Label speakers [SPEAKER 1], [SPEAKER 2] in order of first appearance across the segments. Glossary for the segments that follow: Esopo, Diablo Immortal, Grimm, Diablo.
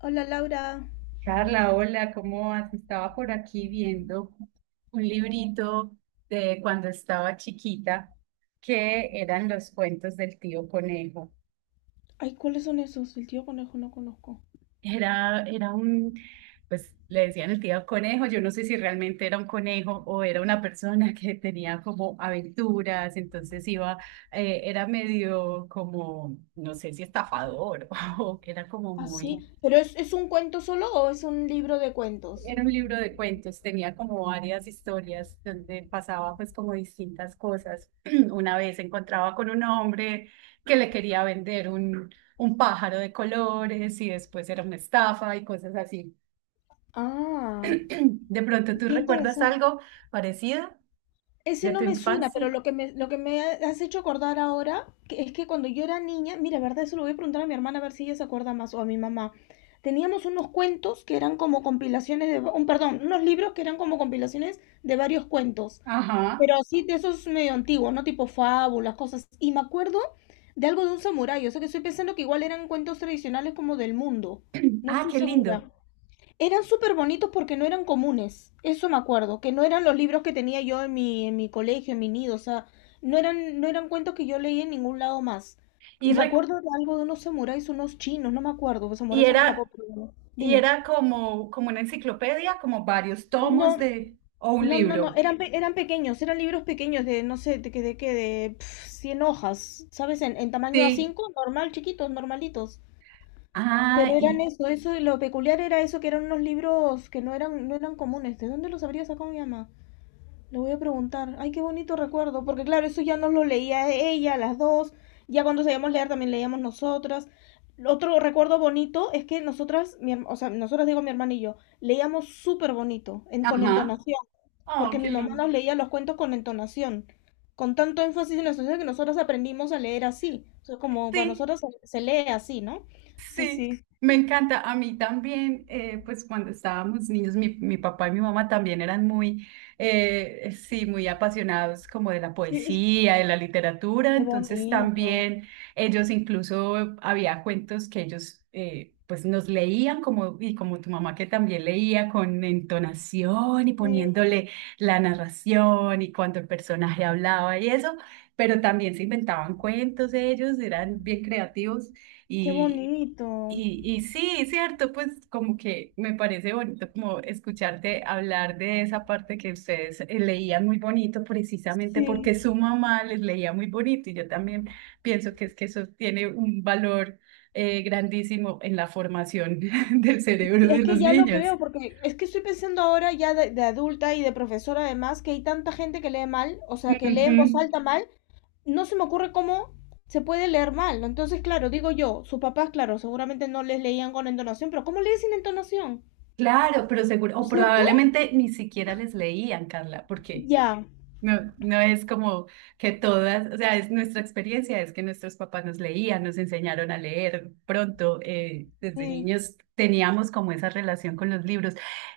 [SPEAKER 1] Hola Laura.
[SPEAKER 2] Carla, hola, ¿cómo vas? Estaba por aquí viendo un librito de cuando estaba chiquita, que eran los cuentos del tío Conejo.
[SPEAKER 1] Ay, ¿cuáles son esos? El tío conejo no conozco.
[SPEAKER 2] Era, era un, pues le decían el tío Conejo, yo no sé si realmente era un conejo o era una persona que tenía como aventuras, entonces iba, era medio como, no sé si estafador o era como
[SPEAKER 1] Ah, sí.
[SPEAKER 2] muy.
[SPEAKER 1] ¿Pero es un cuento solo o es un libro de cuentos?
[SPEAKER 2] Era un libro de cuentos, tenía como varias historias donde pasaba pues como distintas cosas. Una vez se encontraba con un hombre que le quería vender un pájaro de colores y después era una estafa y cosas así.
[SPEAKER 1] Ah,
[SPEAKER 2] ¿De pronto tú
[SPEAKER 1] qué
[SPEAKER 2] recuerdas
[SPEAKER 1] interesante.
[SPEAKER 2] algo parecido
[SPEAKER 1] Ese
[SPEAKER 2] de tu
[SPEAKER 1] no me suena,
[SPEAKER 2] infancia?
[SPEAKER 1] pero lo que me ha- has hecho acordar ahora que es que cuando yo era niña, mira, verdad, eso lo voy a preguntar a mi hermana a ver si ella se acuerda más o a mi mamá. Teníamos unos cuentos que eran como compilaciones de, un, perdón, unos libros que eran como compilaciones de varios cuentos. Pero
[SPEAKER 2] Ajá.
[SPEAKER 1] así de esos medio antiguos, ¿no? Tipo fábulas, cosas. Y me acuerdo de algo de un samurái, o sea que estoy pensando que igual eran cuentos tradicionales como del mundo. No
[SPEAKER 2] Ah,
[SPEAKER 1] estoy
[SPEAKER 2] qué lindo.
[SPEAKER 1] segura. Eran súper bonitos porque no eran comunes. Eso me acuerdo, que no eran los libros que tenía yo en mi colegio, en mi nido. O sea, no eran cuentos que yo leí en ningún lado más.
[SPEAKER 2] Y,
[SPEAKER 1] Y me
[SPEAKER 2] recu-
[SPEAKER 1] acuerdo de algo de unos samuráis, unos chinos, no me acuerdo, los
[SPEAKER 2] y
[SPEAKER 1] samuráis son de Japón,
[SPEAKER 2] era,
[SPEAKER 1] pero bueno.
[SPEAKER 2] y
[SPEAKER 1] Dime.
[SPEAKER 2] era como, como una enciclopedia, como varios
[SPEAKER 1] No,
[SPEAKER 2] tomos de, o un
[SPEAKER 1] no, no, no,
[SPEAKER 2] libro.
[SPEAKER 1] eran pequeños, eran libros pequeños de, no sé, de qué de, que de pf, 100 hojas, ¿sabes? En tamaño a
[SPEAKER 2] Sí,
[SPEAKER 1] cinco, normal, chiquitos, normalitos. Pero
[SPEAKER 2] ah,
[SPEAKER 1] eran
[SPEAKER 2] y,
[SPEAKER 1] eso, eso, lo peculiar era eso, que eran unos libros que no eran comunes. ¿De dónde los habría sacado mi mamá? Le voy a preguntar. Ay, qué bonito recuerdo, porque claro, eso ya nos lo leía ella, las dos. Ya cuando sabíamos leer también leíamos nosotras. Otro recuerdo bonito es que nosotras, o sea, nosotras digo mi hermana y yo, leíamos súper bonito, en, con
[SPEAKER 2] ajá.
[SPEAKER 1] entonación
[SPEAKER 2] Oh,
[SPEAKER 1] porque
[SPEAKER 2] qué
[SPEAKER 1] mi mamá
[SPEAKER 2] lindo.
[SPEAKER 1] nos leía los cuentos con entonación, con tanto énfasis en la sociedad que nosotros aprendimos a leer así, o sea, como para
[SPEAKER 2] Sí,
[SPEAKER 1] nosotros se lee así, ¿no? Sí,
[SPEAKER 2] sí,
[SPEAKER 1] sí,
[SPEAKER 2] me encanta. A mí también, pues cuando estábamos niños, mi papá y mi mamá también eran muy, sí, muy apasionados como de la
[SPEAKER 1] sí,
[SPEAKER 2] poesía, de la literatura.
[SPEAKER 1] qué
[SPEAKER 2] Entonces
[SPEAKER 1] bonito,
[SPEAKER 2] también ellos, incluso había cuentos que ellos, pues nos leían como, y como tu mamá que también leía con entonación y
[SPEAKER 1] sí,
[SPEAKER 2] poniéndole la narración y cuando el personaje hablaba y eso, pero también se inventaban cuentos ellos, eran bien creativos.
[SPEAKER 1] qué
[SPEAKER 2] Y,
[SPEAKER 1] bonito,
[SPEAKER 2] y sí, cierto, pues como que me parece bonito como escucharte hablar de esa parte que ustedes, leían muy bonito precisamente porque
[SPEAKER 1] sí.
[SPEAKER 2] su mamá les leía muy bonito, y yo también pienso que es que eso tiene un valor, grandísimo en la formación del cerebro
[SPEAKER 1] Sí, es
[SPEAKER 2] de
[SPEAKER 1] que
[SPEAKER 2] los
[SPEAKER 1] ya lo
[SPEAKER 2] niños.
[SPEAKER 1] creo, porque es que estoy pensando ahora ya de adulta y de profesora además que hay tanta gente que lee mal, o sea, que lee
[SPEAKER 2] Ujú.
[SPEAKER 1] en voz alta mal, no se me ocurre cómo se puede leer mal. ¿No? Entonces, claro, digo yo, sus papás, claro, seguramente no les leían con entonación, pero ¿cómo lees sin entonación?
[SPEAKER 2] Claro, pero seguro,
[SPEAKER 1] ¿No
[SPEAKER 2] o
[SPEAKER 1] es cierto?
[SPEAKER 2] probablemente ni siquiera les leían, Carla, porque
[SPEAKER 1] Ya,
[SPEAKER 2] no, no es como que todas, o sea, es nuestra experiencia, es que nuestros papás nos leían, nos enseñaron a leer pronto, desde
[SPEAKER 1] sí,
[SPEAKER 2] niños teníamos como esa relación con los libros.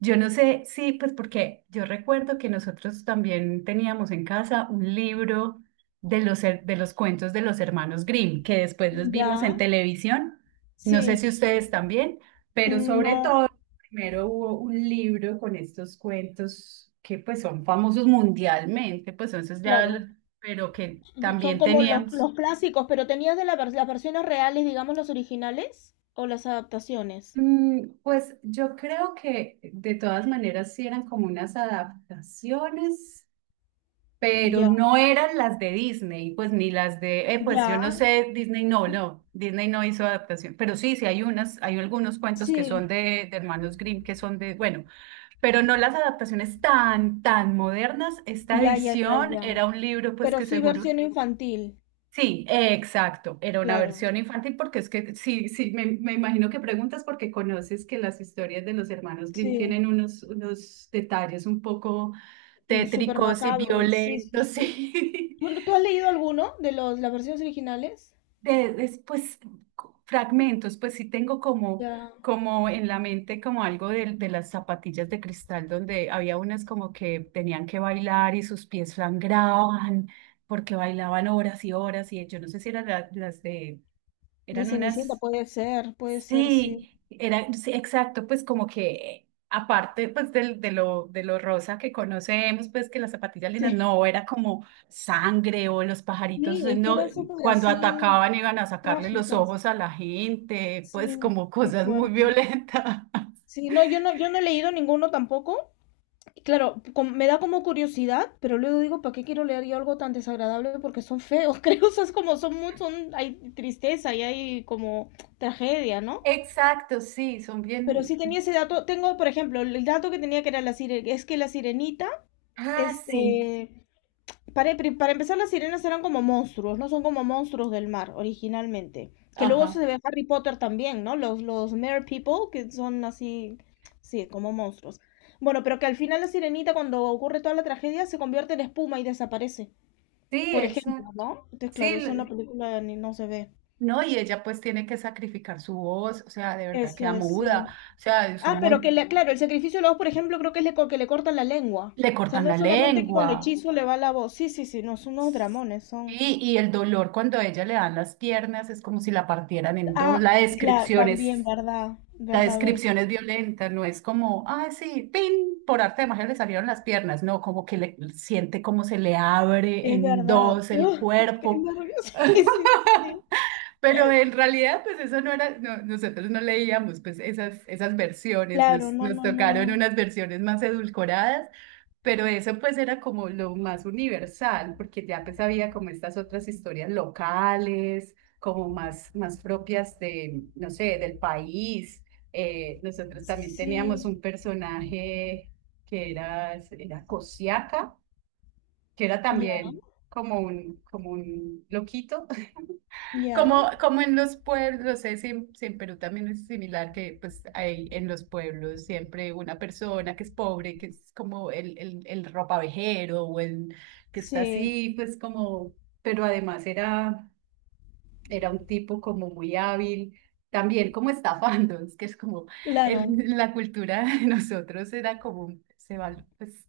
[SPEAKER 2] Yo no sé, sí, pues porque yo recuerdo que nosotros también teníamos en casa un libro de de los cuentos de los hermanos Grimm, que después los vimos en
[SPEAKER 1] ya,
[SPEAKER 2] televisión, no sé
[SPEAKER 1] sí,
[SPEAKER 2] si ustedes también, pero sobre
[SPEAKER 1] no,
[SPEAKER 2] todo... Primero hubo un libro con estos cuentos que pues son famosos mundialmente, pues entonces ya,
[SPEAKER 1] claro,
[SPEAKER 2] l-, pero que
[SPEAKER 1] son
[SPEAKER 2] también
[SPEAKER 1] como
[SPEAKER 2] teníamos.
[SPEAKER 1] los clásicos, pero tenías de la las versiones reales, digamos, las originales o las adaptaciones.
[SPEAKER 2] Mm, pues yo creo que de todas maneras sí eran como unas adaptaciones, pero
[SPEAKER 1] Ya,
[SPEAKER 2] no eran las de Disney, pues ni las de, pues yo
[SPEAKER 1] ya,
[SPEAKER 2] no sé, Disney no, no, Disney no hizo adaptación, pero sí, sí hay unas, hay algunos cuentos que son
[SPEAKER 1] sí,
[SPEAKER 2] de Hermanos Grimm que son de, bueno. Pero no las adaptaciones tan, tan modernas. Esta
[SPEAKER 1] ya, ya, ya,
[SPEAKER 2] edición
[SPEAKER 1] ya,
[SPEAKER 2] era un libro, pues
[SPEAKER 1] pero
[SPEAKER 2] que
[SPEAKER 1] sí
[SPEAKER 2] seguro.
[SPEAKER 1] versión infantil,
[SPEAKER 2] Sí, exacto, era una
[SPEAKER 1] claro,
[SPEAKER 2] versión infantil porque es que sí, sí, me imagino que preguntas porque conoces que las historias de los hermanos Grimm
[SPEAKER 1] sí,
[SPEAKER 2] tienen unos, unos detalles un poco
[SPEAKER 1] mm, súper
[SPEAKER 2] tétricos y
[SPEAKER 1] macabro, sí, sí,
[SPEAKER 2] violentos,
[SPEAKER 1] sí.
[SPEAKER 2] sí.
[SPEAKER 1] ¿Tú has leído alguno de los, las versiones originales?
[SPEAKER 2] Pues fragmentos, pues sí tengo como,
[SPEAKER 1] Ya,
[SPEAKER 2] como en la mente como algo de las zapatillas de cristal donde había unas como que tenían que bailar y sus pies sangraban porque bailaban horas y horas, y yo no sé si eran las de,
[SPEAKER 1] de
[SPEAKER 2] eran
[SPEAKER 1] Cenicienta,
[SPEAKER 2] unas...
[SPEAKER 1] puede ser, sí,
[SPEAKER 2] Sí, era, sí, exacto, pues como que aparte pues de lo rosa que conocemos, pues que las zapatillas lindas,
[SPEAKER 1] sí.
[SPEAKER 2] no, era como sangre o los pajaritos,
[SPEAKER 1] Sí, es que
[SPEAKER 2] no,
[SPEAKER 1] eran súper
[SPEAKER 2] cuando
[SPEAKER 1] así
[SPEAKER 2] atacaban iban a sacarle los
[SPEAKER 1] trágicas.
[SPEAKER 2] ojos a la gente, pues
[SPEAKER 1] Sí,
[SPEAKER 2] como
[SPEAKER 1] qué
[SPEAKER 2] cosas muy
[SPEAKER 1] fuerte.
[SPEAKER 2] violentas.
[SPEAKER 1] Sí, no, yo no he leído ninguno tampoco. Y claro, me da como curiosidad, pero luego digo, ¿para qué quiero leer yo algo tan desagradable? Porque son feos, creo, o sea, es como son muy, hay tristeza y hay como tragedia, ¿no?
[SPEAKER 2] Exacto, sí, son
[SPEAKER 1] Pero sí
[SPEAKER 2] bien.
[SPEAKER 1] tenía ese dato, tengo, por ejemplo, el dato que tenía que era la es que la sirenita,
[SPEAKER 2] Ah, sí,
[SPEAKER 1] este, para empezar, las sirenas eran como monstruos, ¿no? Son como monstruos del mar originalmente. Que luego se
[SPEAKER 2] ajá,
[SPEAKER 1] ve en Harry Potter también, ¿no? Los Mer People, que son así, sí, como monstruos. Bueno, pero que al final la sirenita, cuando ocurre toda la tragedia, se convierte en espuma y desaparece.
[SPEAKER 2] sí,
[SPEAKER 1] Por ejemplo,
[SPEAKER 2] exacto.
[SPEAKER 1] ¿no? Entonces,
[SPEAKER 2] Sí,
[SPEAKER 1] claro, eso en la
[SPEAKER 2] l-,
[SPEAKER 1] película ni no se ve.
[SPEAKER 2] no, y ella pues tiene que sacrificar su voz, o sea, de verdad
[SPEAKER 1] Eso
[SPEAKER 2] queda
[SPEAKER 1] es,
[SPEAKER 2] muda,
[SPEAKER 1] sí.
[SPEAKER 2] o sea, es
[SPEAKER 1] Ah,
[SPEAKER 2] un
[SPEAKER 1] pero que,
[SPEAKER 2] montón.
[SPEAKER 1] le, claro, el sacrificio de la voz, por ejemplo, creo que que le cortan la lengua.
[SPEAKER 2] Le
[SPEAKER 1] O sea,
[SPEAKER 2] cortan
[SPEAKER 1] no
[SPEAKER 2] la
[SPEAKER 1] solamente que con
[SPEAKER 2] lengua.
[SPEAKER 1] el hechizo le va la voz. Sí, sí, sí, no, son unos dramones, son.
[SPEAKER 2] Sí, y el dolor cuando a ella le dan las piernas es como si la partieran en dos.
[SPEAKER 1] Ah, claro, también, verdad,
[SPEAKER 2] La
[SPEAKER 1] verdad, verdad.
[SPEAKER 2] descripción es violenta, no es como, ah, sí, pin, por arte de magia le salieron las piernas. No, como que le siente como se le abre
[SPEAKER 1] Es
[SPEAKER 2] en
[SPEAKER 1] verdad.
[SPEAKER 2] dos el
[SPEAKER 1] Uf, qué
[SPEAKER 2] cuerpo.
[SPEAKER 1] nervios. Sí, sí, sí. Sí.
[SPEAKER 2] Pero en realidad, pues eso no era, no, nosotros no leíamos pues esas, esas versiones,
[SPEAKER 1] Claro,
[SPEAKER 2] nos,
[SPEAKER 1] no,
[SPEAKER 2] nos
[SPEAKER 1] no, no,
[SPEAKER 2] tocaron
[SPEAKER 1] no.
[SPEAKER 2] unas versiones más edulcoradas. Pero eso pues era como lo más universal, porque ya pues había como estas otras historias locales, como más, más propias de, no sé, del país. Nosotros también teníamos
[SPEAKER 1] Sí,
[SPEAKER 2] un personaje era Cosiaca, que era
[SPEAKER 1] ya,
[SPEAKER 2] también como un loquito
[SPEAKER 1] ya.
[SPEAKER 2] como, como en los pueblos, no sé si, en si en Perú también es similar, que pues hay en los pueblos siempre una persona que es pobre, que es como el ropavejero o el que está
[SPEAKER 1] Sí,
[SPEAKER 2] así, pues como, pero además era un tipo como muy hábil, también como estafando, es que es como,
[SPEAKER 1] claro.
[SPEAKER 2] el la cultura de nosotros era como, se val-, pues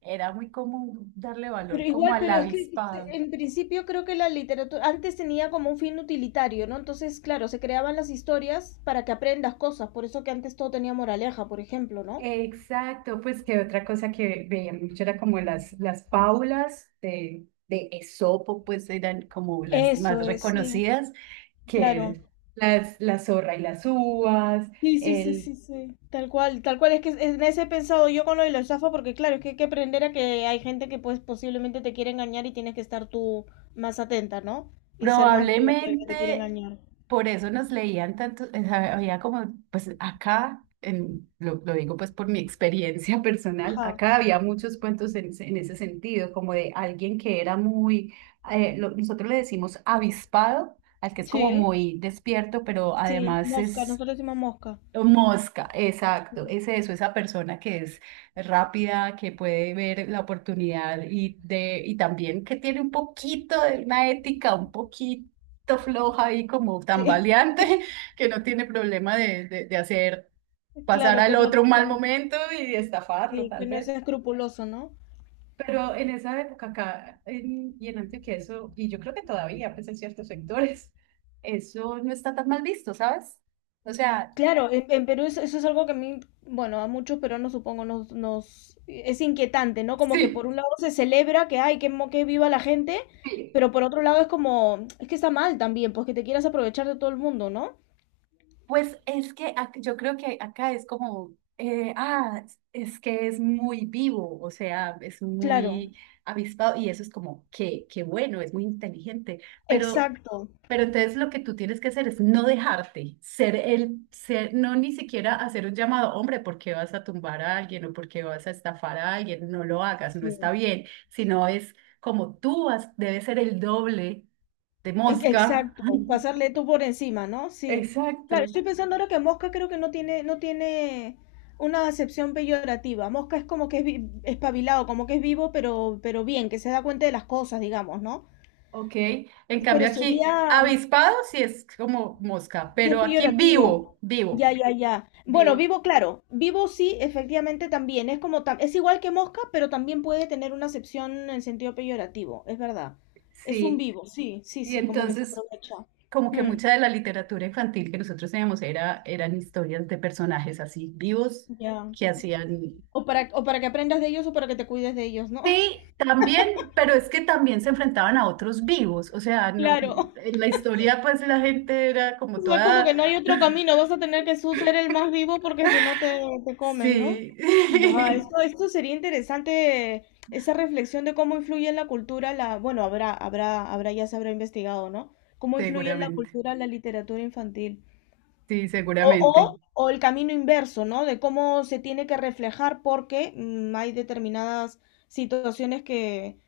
[SPEAKER 2] era muy común darle
[SPEAKER 1] Pero
[SPEAKER 2] valor como
[SPEAKER 1] igual,
[SPEAKER 2] al
[SPEAKER 1] pero es que
[SPEAKER 2] avispado.
[SPEAKER 1] en principio creo que la literatura antes tenía como un fin utilitario, ¿no? Entonces, claro, se creaban las historias para que aprendas cosas. Por eso que antes todo tenía moraleja, por ejemplo, ¿no?
[SPEAKER 2] Exacto, pues que otra cosa que veía mucho era como las fábulas de Esopo, pues eran como las
[SPEAKER 1] Eso
[SPEAKER 2] más
[SPEAKER 1] es, sí,
[SPEAKER 2] reconocidas,
[SPEAKER 1] claro.
[SPEAKER 2] que las, la zorra y las uvas,
[SPEAKER 1] Sí, sí, sí, sí,
[SPEAKER 2] el.
[SPEAKER 1] sí, tal cual, es que en ese he pensado yo con lo de la estafa, porque claro, es que hay que aprender a que hay gente que pues posiblemente te quiere engañar y tienes que estar tú más atenta, ¿no? Y ser más viva que el que te quiere
[SPEAKER 2] Probablemente
[SPEAKER 1] engañar.
[SPEAKER 2] por eso nos leían tanto, o sea, había como, pues acá, lo digo pues por mi experiencia personal,
[SPEAKER 1] Ajá,
[SPEAKER 2] acá había muchos cuentos ese en ese sentido, como de alguien que era muy, nosotros le decimos avispado, al que es como
[SPEAKER 1] sí,
[SPEAKER 2] muy despierto, pero
[SPEAKER 1] sí,
[SPEAKER 2] además
[SPEAKER 1] mosca,
[SPEAKER 2] es
[SPEAKER 1] nosotros decimos mosca.
[SPEAKER 2] mosca, exacto,
[SPEAKER 1] Sí,
[SPEAKER 2] es eso, esa persona que es rápida, que puede ver la oportunidad y también que tiene un poquito de una ética, un poquito floja y como
[SPEAKER 1] sí.
[SPEAKER 2] tambaleante, que no tiene problema de hacer pasar
[SPEAKER 1] Claro, que
[SPEAKER 2] al
[SPEAKER 1] no,
[SPEAKER 2] otro un mal momento y de estafarlo
[SPEAKER 1] sí, que
[SPEAKER 2] tal
[SPEAKER 1] no es
[SPEAKER 2] vez.
[SPEAKER 1] escrupuloso, ¿no?
[SPEAKER 2] Pero en esa época acá en-, y en Antioquia eso, y yo creo que todavía, pues en ciertos sectores, eso no está tan mal visto, ¿sabes? O sea,
[SPEAKER 1] Claro, en Perú eso, eso es algo que a mí, bueno, a muchos peruanos supongo nos, nos es inquietante, ¿no? Como que por
[SPEAKER 2] sí.
[SPEAKER 1] un lado se celebra que ay, que, que viva la gente,
[SPEAKER 2] Sí,
[SPEAKER 1] pero por otro lado es como, es que está mal también, pues que te quieras aprovechar de todo el mundo, ¿no?
[SPEAKER 2] pues es que ac-, yo creo que acá es como, es que es muy vivo, o sea, es
[SPEAKER 1] Claro,
[SPEAKER 2] muy avispado y eso es como, qué, qué bueno, es muy inteligente, pero,
[SPEAKER 1] exacto,
[SPEAKER 2] pero entonces lo que tú tienes que hacer es no dejarte, ser ser, no ni siquiera hacer un llamado, hombre, ¿por qué vas a tumbar a alguien o por qué vas a estafar a alguien? No lo hagas, no está
[SPEAKER 1] sí,
[SPEAKER 2] bien, sino es como tú has-, debes ser el doble de mosca.
[SPEAKER 1] exacto, pasarle tú por encima, ¿no? Sí.
[SPEAKER 2] Exacto.
[SPEAKER 1] Claro, estoy pensando ahora que mosca creo que no tiene una acepción peyorativa. Mosca es como que es espabilado, como que es vivo, pero bien, que se da cuenta de las cosas, digamos, ¿no?
[SPEAKER 2] Ok, en
[SPEAKER 1] Pero
[SPEAKER 2] cambio
[SPEAKER 1] sería,
[SPEAKER 2] aquí avispado sí es como mosca,
[SPEAKER 1] si es
[SPEAKER 2] pero aquí
[SPEAKER 1] peyorativo.
[SPEAKER 2] vivo,
[SPEAKER 1] Ya,
[SPEAKER 2] vivo,
[SPEAKER 1] ya, ya. Bueno,
[SPEAKER 2] vivo,
[SPEAKER 1] vivo, claro. Vivo sí, efectivamente también. Es como es igual que mosca, pero también puede tener una acepción en sentido peyorativo. Es verdad. Es un
[SPEAKER 2] sí.
[SPEAKER 1] vivo, sí, sí,
[SPEAKER 2] Y
[SPEAKER 1] sí, como que se
[SPEAKER 2] entonces
[SPEAKER 1] aprovecha.
[SPEAKER 2] como que
[SPEAKER 1] Mm,
[SPEAKER 2] mucha de la literatura infantil que nosotros teníamos era, eran historias de personajes así vivos
[SPEAKER 1] ya.
[SPEAKER 2] que hacían...
[SPEAKER 1] O para que aprendas de ellos o para que te cuides de ellos, ¿no?
[SPEAKER 2] Sí, también, pero es que también se enfrentaban a otros vivos, o sea, no,
[SPEAKER 1] Claro.
[SPEAKER 2] en la historia pues la gente era
[SPEAKER 1] O
[SPEAKER 2] como
[SPEAKER 1] sea, como que
[SPEAKER 2] toda...
[SPEAKER 1] no hay otro camino, vas a tener que tú ser el más vivo porque si no te, te comen, ¿no?
[SPEAKER 2] Sí,
[SPEAKER 1] Buah, esto, esto sería interesante, esa reflexión de cómo influye en la cultura la, bueno, habrá, habrá, habrá, ya se habrá investigado, ¿no? Cómo influye en la
[SPEAKER 2] seguramente,
[SPEAKER 1] cultura la literatura infantil.
[SPEAKER 2] sí, seguramente.
[SPEAKER 1] O el camino inverso, ¿no? De cómo se tiene que reflejar porque mm, hay determinadas situaciones que,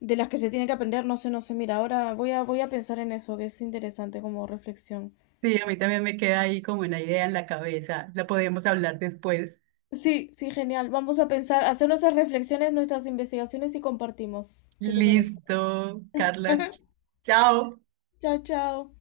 [SPEAKER 1] de las que se tiene que aprender, no sé, no sé, mira, ahora voy a pensar en eso, que es interesante como reflexión.
[SPEAKER 2] Sí, a mí también me queda ahí como una idea en la cabeza. La podemos hablar después.
[SPEAKER 1] Sí, sí, genial. Vamos a pensar, hacer nuestras reflexiones, nuestras investigaciones y compartimos. ¿Qué te parece?
[SPEAKER 2] Listo, Carla. Ch-. Chao.
[SPEAKER 1] Chao, chao.